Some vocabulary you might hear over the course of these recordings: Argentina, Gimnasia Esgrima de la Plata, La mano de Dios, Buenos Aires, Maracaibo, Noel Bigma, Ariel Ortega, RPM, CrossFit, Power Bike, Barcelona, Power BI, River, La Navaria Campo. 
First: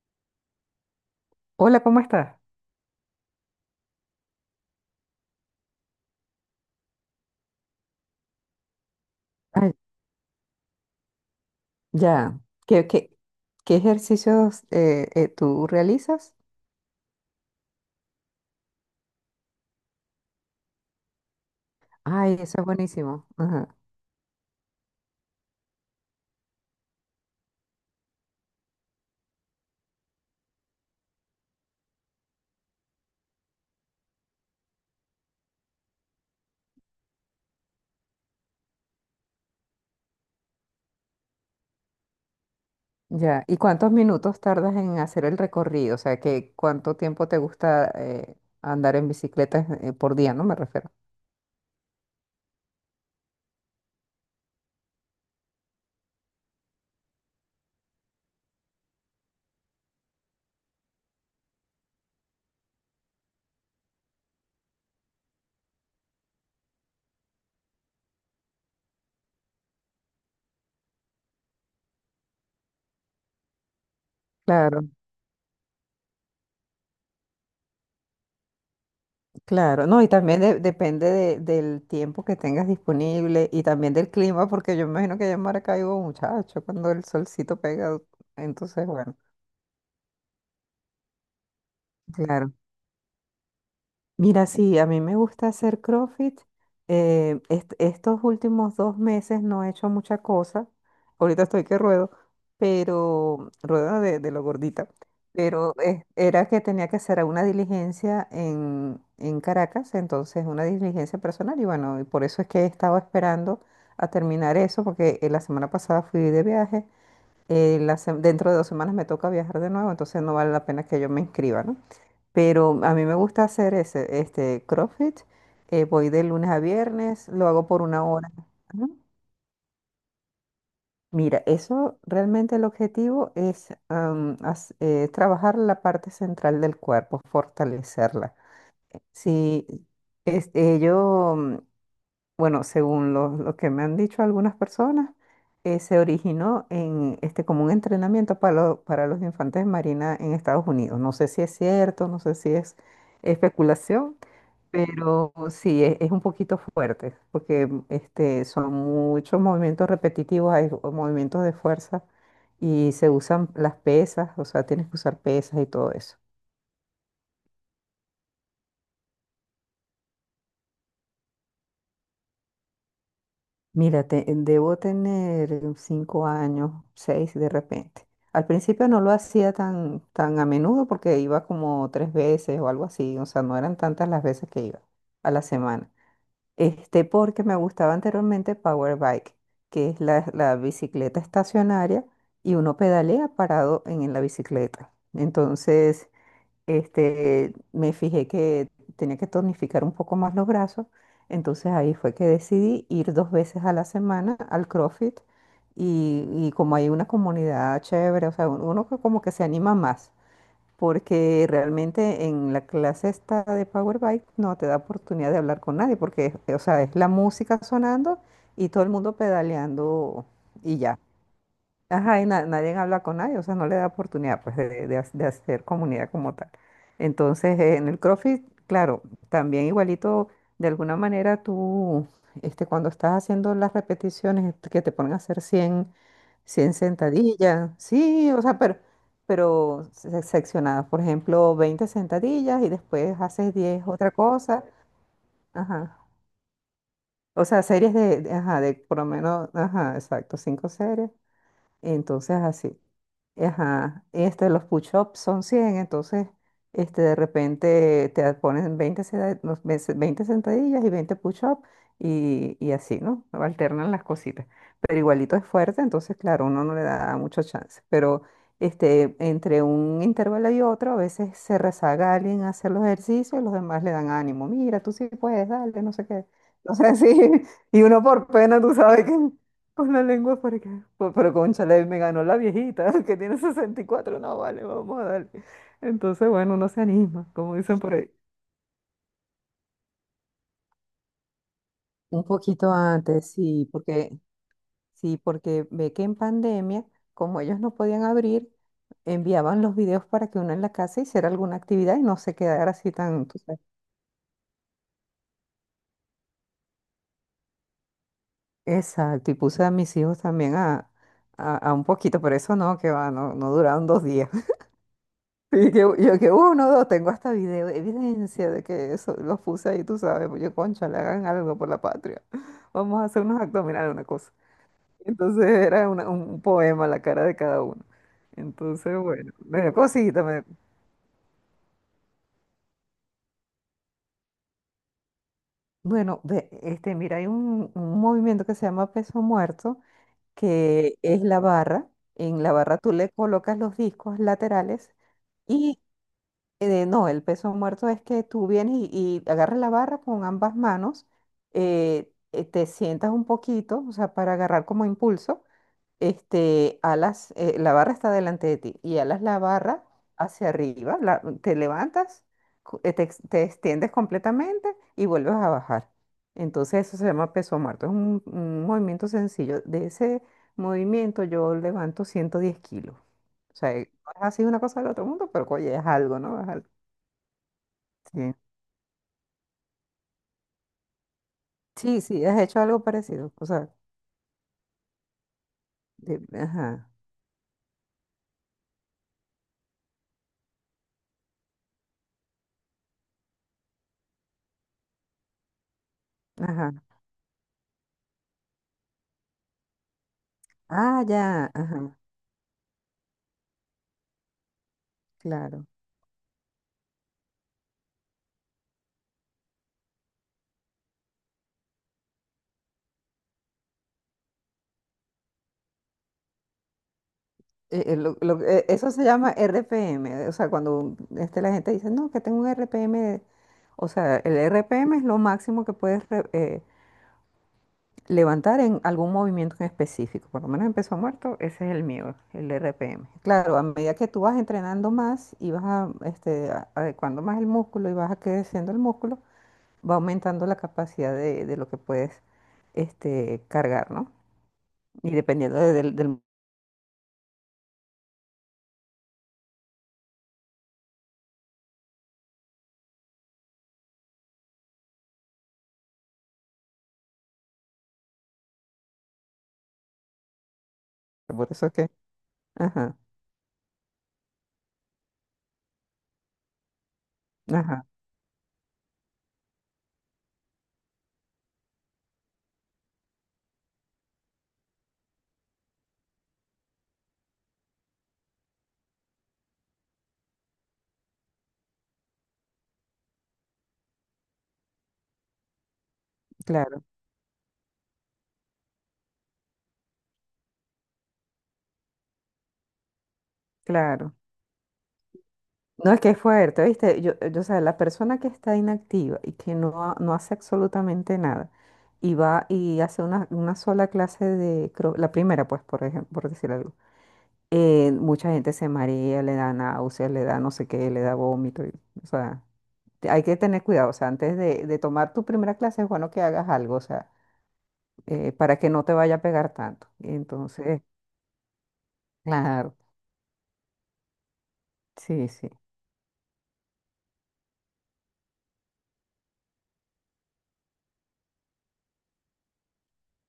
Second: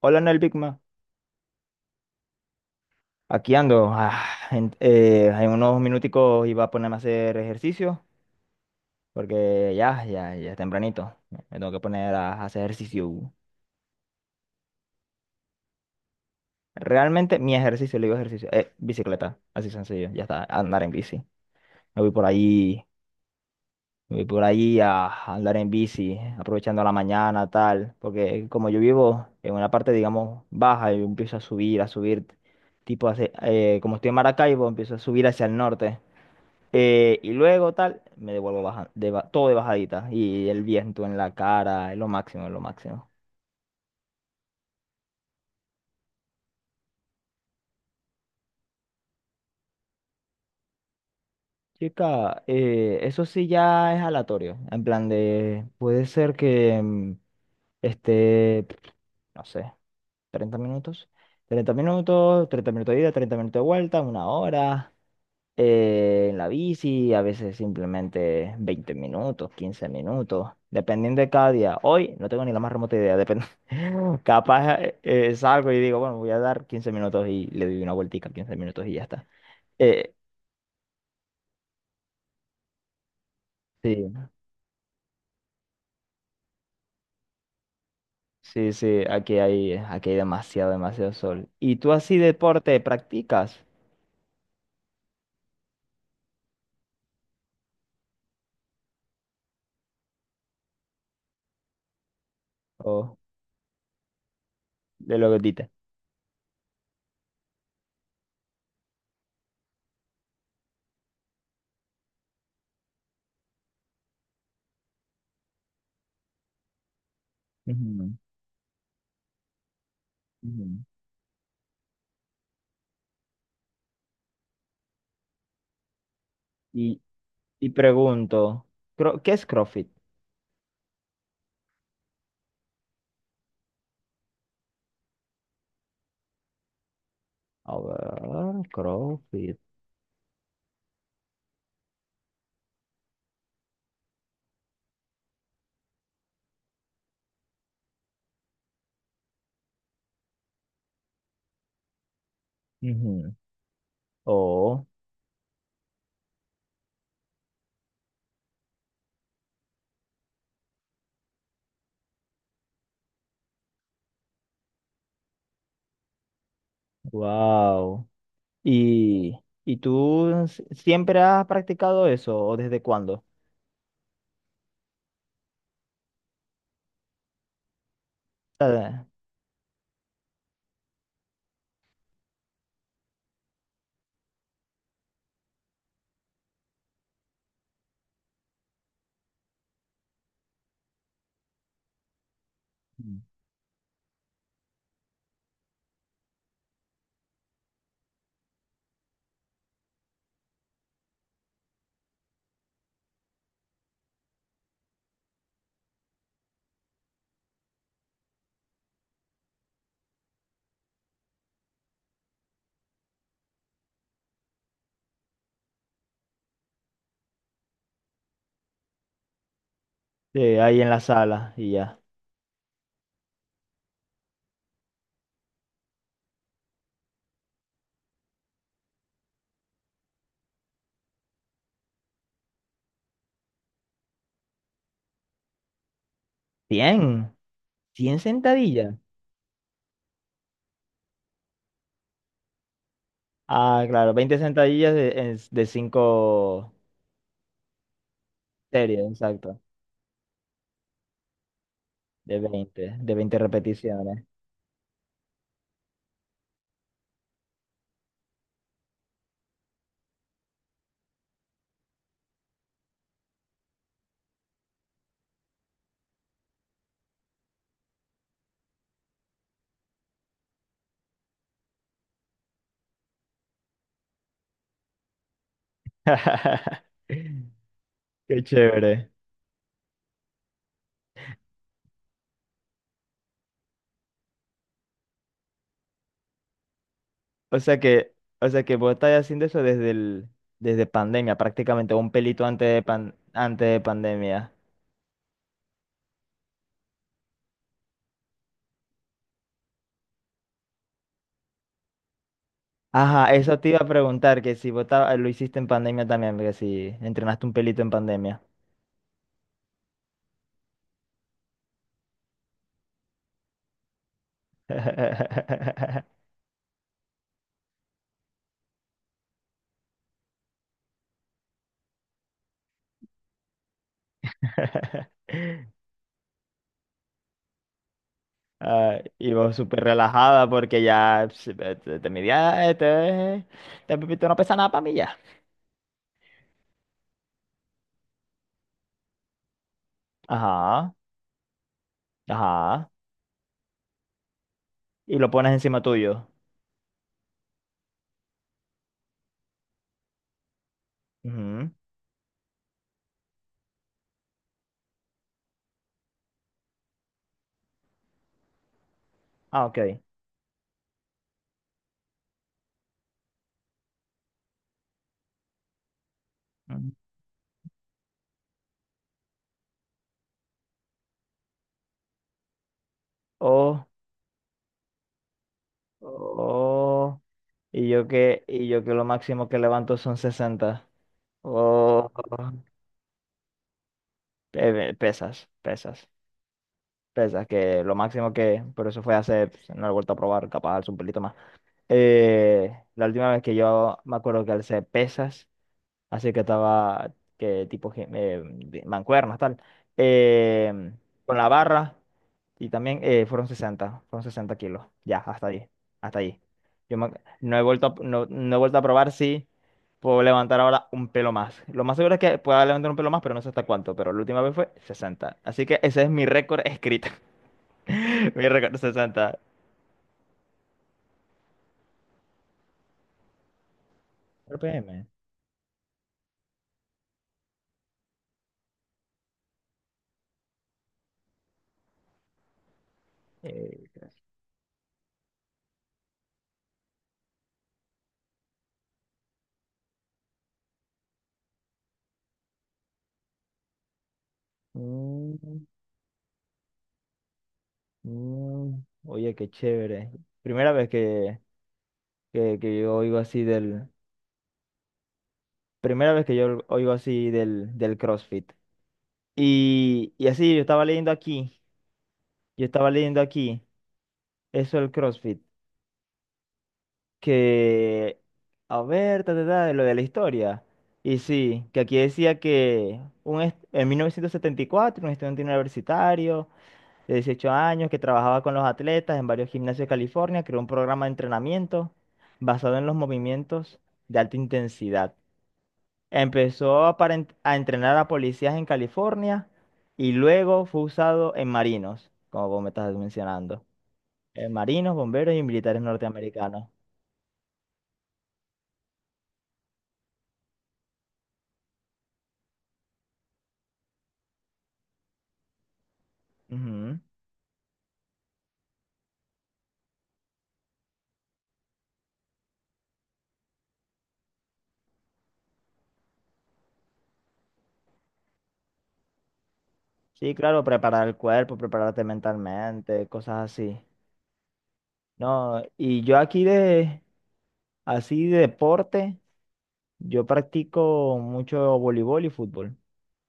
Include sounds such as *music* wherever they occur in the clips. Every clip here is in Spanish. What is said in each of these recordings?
Hola, Noel Bigma. Hola, ¿cómo estás? Aquí ando. En unos minuticos iba a ponerme a hacer ejercicio Ay, porque ya es tempranito. Me tengo que poner ya. a hacer ¿Qué, qué, ejercicio. qué ejercicios tú realizas? Realmente mi ejercicio, le digo ejercicio, es bicicleta. Así sencillo, ya está, andar en bici. Me voy por Ay, eso es ahí, buenísimo. Ajá, Me voy por ahí a andar en bici, aprovechando la mañana, tal. Porque como yo vivo en una parte, digamos, baja, yo empiezo a subir, a subir. Tipo, como estoy en Maracaibo, empiezo a subir hacia el norte. Y luego tal, me devuelvo baja, todo de bajadita. Y el viento en la cara, es lo máximo, es lo máximo. ya. ¿Y cuántos minutos tardas en hacer el recorrido? O sea, ¿qué cuánto tiempo te gusta andar en bicicleta por día, ¿no? Me refiero. Chica, eso sí ya es aleatorio. En plan de, puede ser que esté, no sé, 30 minutos. 30 minutos, 30 minutos de ida, 30 minutos de vuelta, una hora. En la bici, a veces simplemente 20 minutos, 15 minutos, dependiendo de cada día. Hoy no tengo ni la más remota idea, depende. *laughs* Capaz Claro, salgo y digo, bueno, voy a dar 15 minutos y le doy una vueltica, 15 minutos y ya está. claro. No, y Eh, también depende del tiempo que tengas disponible y sí, también del clima, porque yo imagino que allá en Maracaibo, muchacho, cuando el solcito pega, entonces, sí, bueno, aquí hay demasiado, demasiado sol. ¿Y tú así claro. deporte practicas? Mira, sí, a mí me gusta hacer CrossFit. Estos últimos 2 meses no he hecho mucha cosa. Ahorita estoy que ruedo, ¿O pero ruedo de lo gordita. de lo que dices? Pero era que tenía que hacer una diligencia en Caracas, entonces una diligencia personal. Y bueno, y por eso es que he estado esperando a terminar eso, porque la semana pasada fui de viaje. Ujú, Dentro de 2 semanas me toca viajar de nuevo, entonces no vale la ujú. pena que yo me inscriba, ¿no? Pero a mí me gusta hacer este CrossFit. Voy de lunes a Y, viernes, lo hago y por 1 hora. pregunto, Ajá. ¿Qué es CrossFit? Mira, eso realmente el objetivo es trabajar la parte central del cuerpo, A fortalecerla. ver, CrossFit. Si este, yo, bueno, según lo que me han dicho algunas personas, se originó en este como un entrenamiento para los infantes de marina en Estados Unidos. No sé si es cierto, no sé si es Ujú. especulación. Oh, Pero sí, es un poquito fuerte, porque este, son muchos movimientos repetitivos, movimientos de fuerza y se usan las pesas, o sea, tienes que usar pesas y todo eso. wow. ¿Y, y tú siempre has practicado eso o desde cuándo? Mira, debo tener 5 años, seis de repente. Al principio no Ah, lo hacía tan a menudo porque iba como tres veces o algo así, o sea, no eran tantas las veces que iba a la semana. Este, porque me gustaba anteriormente Power Bike, que es la bicicleta estacionaria y uno pedalea parado en la bicicleta. Entonces, este, me fijé que tenía que tonificar un poco más los brazos. Entonces ahí fue que decidí ir dos veces a la semana al CrossFit y como hay una comunidad chévere, o sea, uno que como que se anima más porque realmente en la clase esta de Power BI no te da oportunidad de hablar con nadie, porque, o sea, es la música sonando y todo el mundo pedaleando de y ahí en ya. la sala y ya. Ajá, y nadie habla con nadie, o sea, no le da oportunidad pues de hacer comunidad como tal. Entonces, en el CrossFit, claro, también igualito, de alguna manera tú, este, cuando estás haciendo las repeticiones que te ponen a hacer cien cien sentadillas, 100 sí, o sea, sentadillas. pero seccionadas, por ejemplo, 20 sentadillas y después haces 10 Ah, otra claro, veinte cosa, sentadillas de ajá. 5 O sea, series ajá, de series, por lo menos, exacto. ajá, exacto, cinco series, entonces De así. veinte de veinte Ajá, repeticiones. este, los push-ups son 100 entonces este, de repente te ponen 20 seda- los ves- 20 sentadillas y 20 push-ups y así, ¿no? Alternan las cositas. Pero igualito es fuerte, entonces claro, uno no le da mucho chance. Pero este, entre un intervalo y otro, a veces se rezaga alguien a hacer los ejercicios y los demás le dan ánimo. Mira, tú sí puedes, dale, no sé qué. *laughs* No sé si, *laughs* *laughs* y uno por Qué pena, tú sabes chévere. que... Con la lengua por acá. Pues, pero cónchale, me ganó la viejita, *laughs* que tiene 64. No, vale, vamos a darle. Entonces, bueno, uno se anima, como O sea dicen por ahí. que, o sea que vos estás haciendo eso desde pandemia, prácticamente un Un pelito poquito antes, antes de pandemia. sí, porque ve que en pandemia, como ellos no podían abrir, enviaban los videos para que uno en la casa hiciera alguna actividad y no se quedara así tan, Ajá, tú eso sabes. te iba a preguntar, que si vos lo hiciste en pandemia también, porque si entrenaste un pelito en pandemia. Exacto, y puse a mis hijos también a un poquito, pero eso no, que va, no, no duraron 2 días. Y que, yo *laughs* que uno, dos, tengo hasta video, evidencia de que eso los puse ahí, tú sabes, pues yo, concha, le hagan algo por la patria. Vamos a hacer unos abdominales, una cosa. Entonces era un poema la cara de cada uno. Entonces, Ah, bueno, y vos me dio súper cosita. me- relajada porque ya pss, te midía, te pipito no pesa nada para mí ya. Bueno, ve, este, mira, hay un movimiento que se llama peso muerto, que Ajá, es la barra. En la barra ajá. tú le colocas los discos laterales. Y lo pones encima y tuyo. Eh, no, el peso muerto es que tú vienes y agarras la barra con ambas manos, Ujú. Te sientas un poquito, o sea, para agarrar como impulso, este, alas, la barra está delante de ti y alas la Ah, ok. barra hacia arriba, te levantas, te extiendes completamente y vuelves a bajar. Entonces Ujú. eso se llama peso muerto, es un movimiento sencillo. De ese movimiento yo levanto 110 kilos. O sea, Oh, no es así una cosa del otro mundo, pero oye, es algo, ¿no? Es algo. oh. Sí, Y yo que lo máximo que levanto son 60. sí, Oh, sí, has hecho algo parecido. O sea, pesas, pesas. Ajá, Pesas, que lo máximo que, pero eso fue hace, pues, no lo he vuelto a probar, capaz alzo un pelito más. La última vez que yo me acuerdo que alcé pesas, así que ajá. estaba, que tipo, mancuernas, tal, eh, Ah, con la ya, barra, ajá, y también fueron 60 kilos, ya, hasta claro. ahí, hasta ahí. Yo me- no he vuelto a, no he vuelto a probar si puedo levantar ahora un pelo más. Lo más seguro es que pueda levantar un pelo más, pero no sé hasta cuánto, pero la última vez fue 60. Así que ese es mi récord escrito. Mi Eso recompensa se llama santa. RPM. O sea, cuando este, la gente dice, no, que tengo un RPM. O sea, el RPM es RPM. lo máximo que puedes levantar en algún movimiento en específico. Por lo menos en peso muerto, ese es el mío, el RPM. Claro, a medida Eh, que tú vas entrenando más y vas a, este, adecuando más el músculo y vas creciendo el músculo, va aumentando la capacidad de lo que puedes este, cargar, ¿no? Y dependiendo mm, del... oye, qué chévere. Primera vez que yo oigo así del. Primera vez que yo oigo así del CrossFit. Y así, yo estaba leyendo Por aquí. eso es que... Yo estaba Ajá, leyendo aquí. Eso del CrossFit. ajá, Que. A ver, ta, ta, ta, de lo de la historia. Y sí, que aquí decía que en 1974, un estudiante universitario de 18 años que trabajaba con los atletas en varios gimnasios de California, creó un programa de entrenamiento basado en los movimientos de alta intensidad. Empezó claro, a, a entrenar a policías en California y luego fue usado en marinos, como vos me estás mencionando. claro. En marinos, bomberos y militares No, es que es fuerte, norteamericanos. ¿viste? Yo, o sea, la persona que está inactiva y que no, no hace absolutamente nada y va y hace una sola clase de... la primera, pues, por ejemplo, por decir algo. Ujú. Mucha gente se marea, le da náuseas, le da no sé qué, le da vómito, o sea... hay que tener cuidado, o sea, antes de tomar tu primera clase es bueno que hagas algo, o sea, para que no te vaya a pegar tanto. Sí, claro, Entonces, preparar el cuerpo, prepararte claro, mentalmente, cosas así. sí, sí. No, y yo aquí de, así de deporte. Yo practico mucho voleibol y fútbol.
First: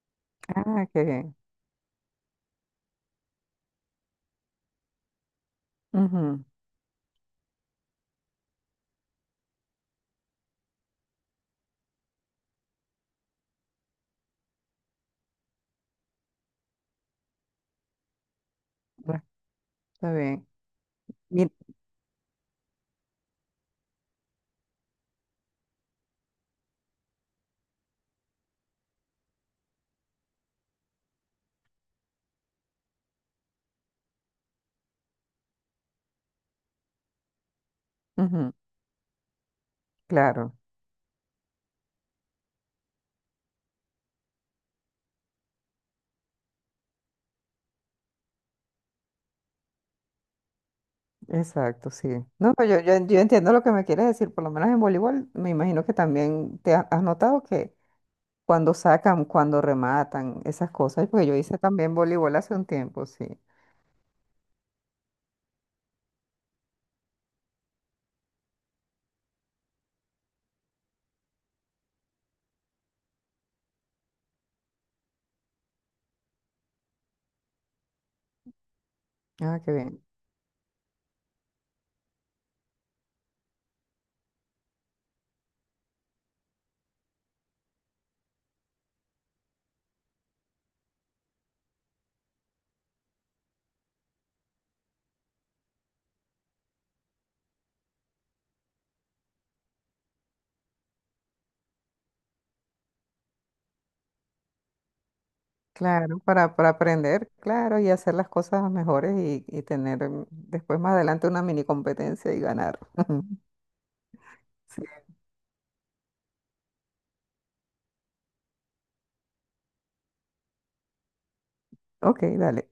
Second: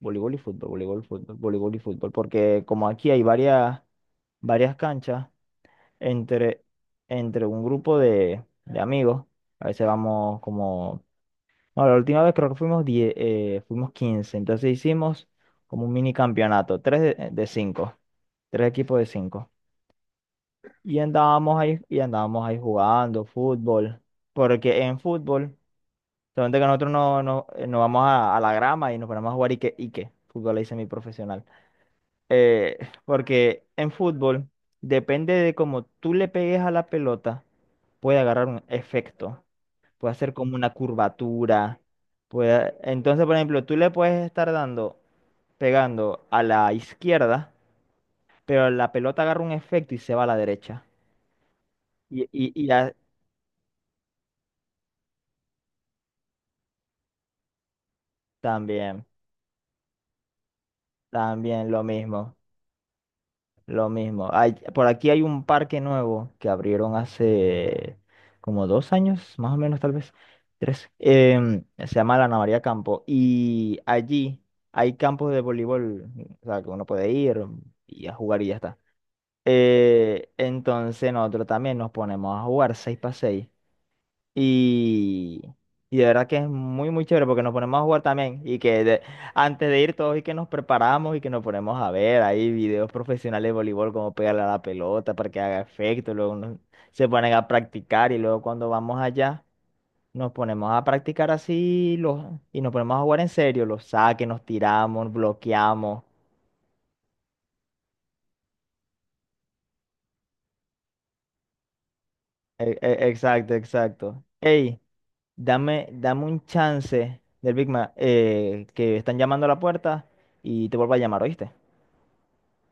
Voleibol y Ah, qué bien. fútbol, voleibol y fútbol. Porque como aquí hay varias canchas Ujú, entre, entre un grupo de amigos, a veces vamos como... No, la última vez creo que fuimos diez, fuimos quince. Entonces hicimos como un mini campeonato, tres de cinco, tres equipos de bueno, cinco. está bien. Mi- Y andábamos ahí jugando fútbol. Porque en fútbol... Solamente que nosotros no, no, nos vamos a la grama y nos ponemos a jugar Ike, Ike, fútbol ahí semiprofesional. Eh, Porque en fútbol depende de cómo tú le pegues a la pelota, puede agarrar ujú, un efecto, puede hacer como claro, una curvatura. Puede... Entonces, por ejemplo, tú le puedes estar dando, pegando a la izquierda, pero la pelota agarra un efecto y se va a la derecha. exacto, sí. Y, y, No, no, y yo, a- yo, yo entiendo lo que me quieres decir, por lo menos en voleibol, me imagino que también te has notado que cuando también, sacan, cuando rematan, esas cosas, porque yo hice también lo también voleibol mismo. hace un tiempo, sí. Lo mismo. Hay- por aquí hay un parque nuevo que abrieron hace como 2 años, más o menos, tal vez, tres. Em, se llama La Navaria Campo. Y allí hay campos de voleibol, o sea, que uno puede ir y a jugar y ya está. Ah, qué bien. Entonces nosotros también nos ponemos a jugar seis para seis y, y de verdad que es muy, muy chévere porque nos ponemos a jugar también. Antes de ir todos y que nos preparamos y que nos ponemos a ver ahí videos profesionales de voleibol, cómo pegarle a la pelota para que haga efecto. Se ponen a practicar y luego cuando vamos allá nos ponemos a practicar y nos ponemos a jugar en serio. Los saques, nos tiramos, bloqueamos. Claro, para aprender, claro, y hacer las cosas mejores y tener después más adelante una mini competencia y ganar. *laughs* Exacto, exacto. Ey. Sí. Dame un chance del Big Mac, que están llamando a la puerta y te vuelvo a llamar, ¿oíste? Ok, dale.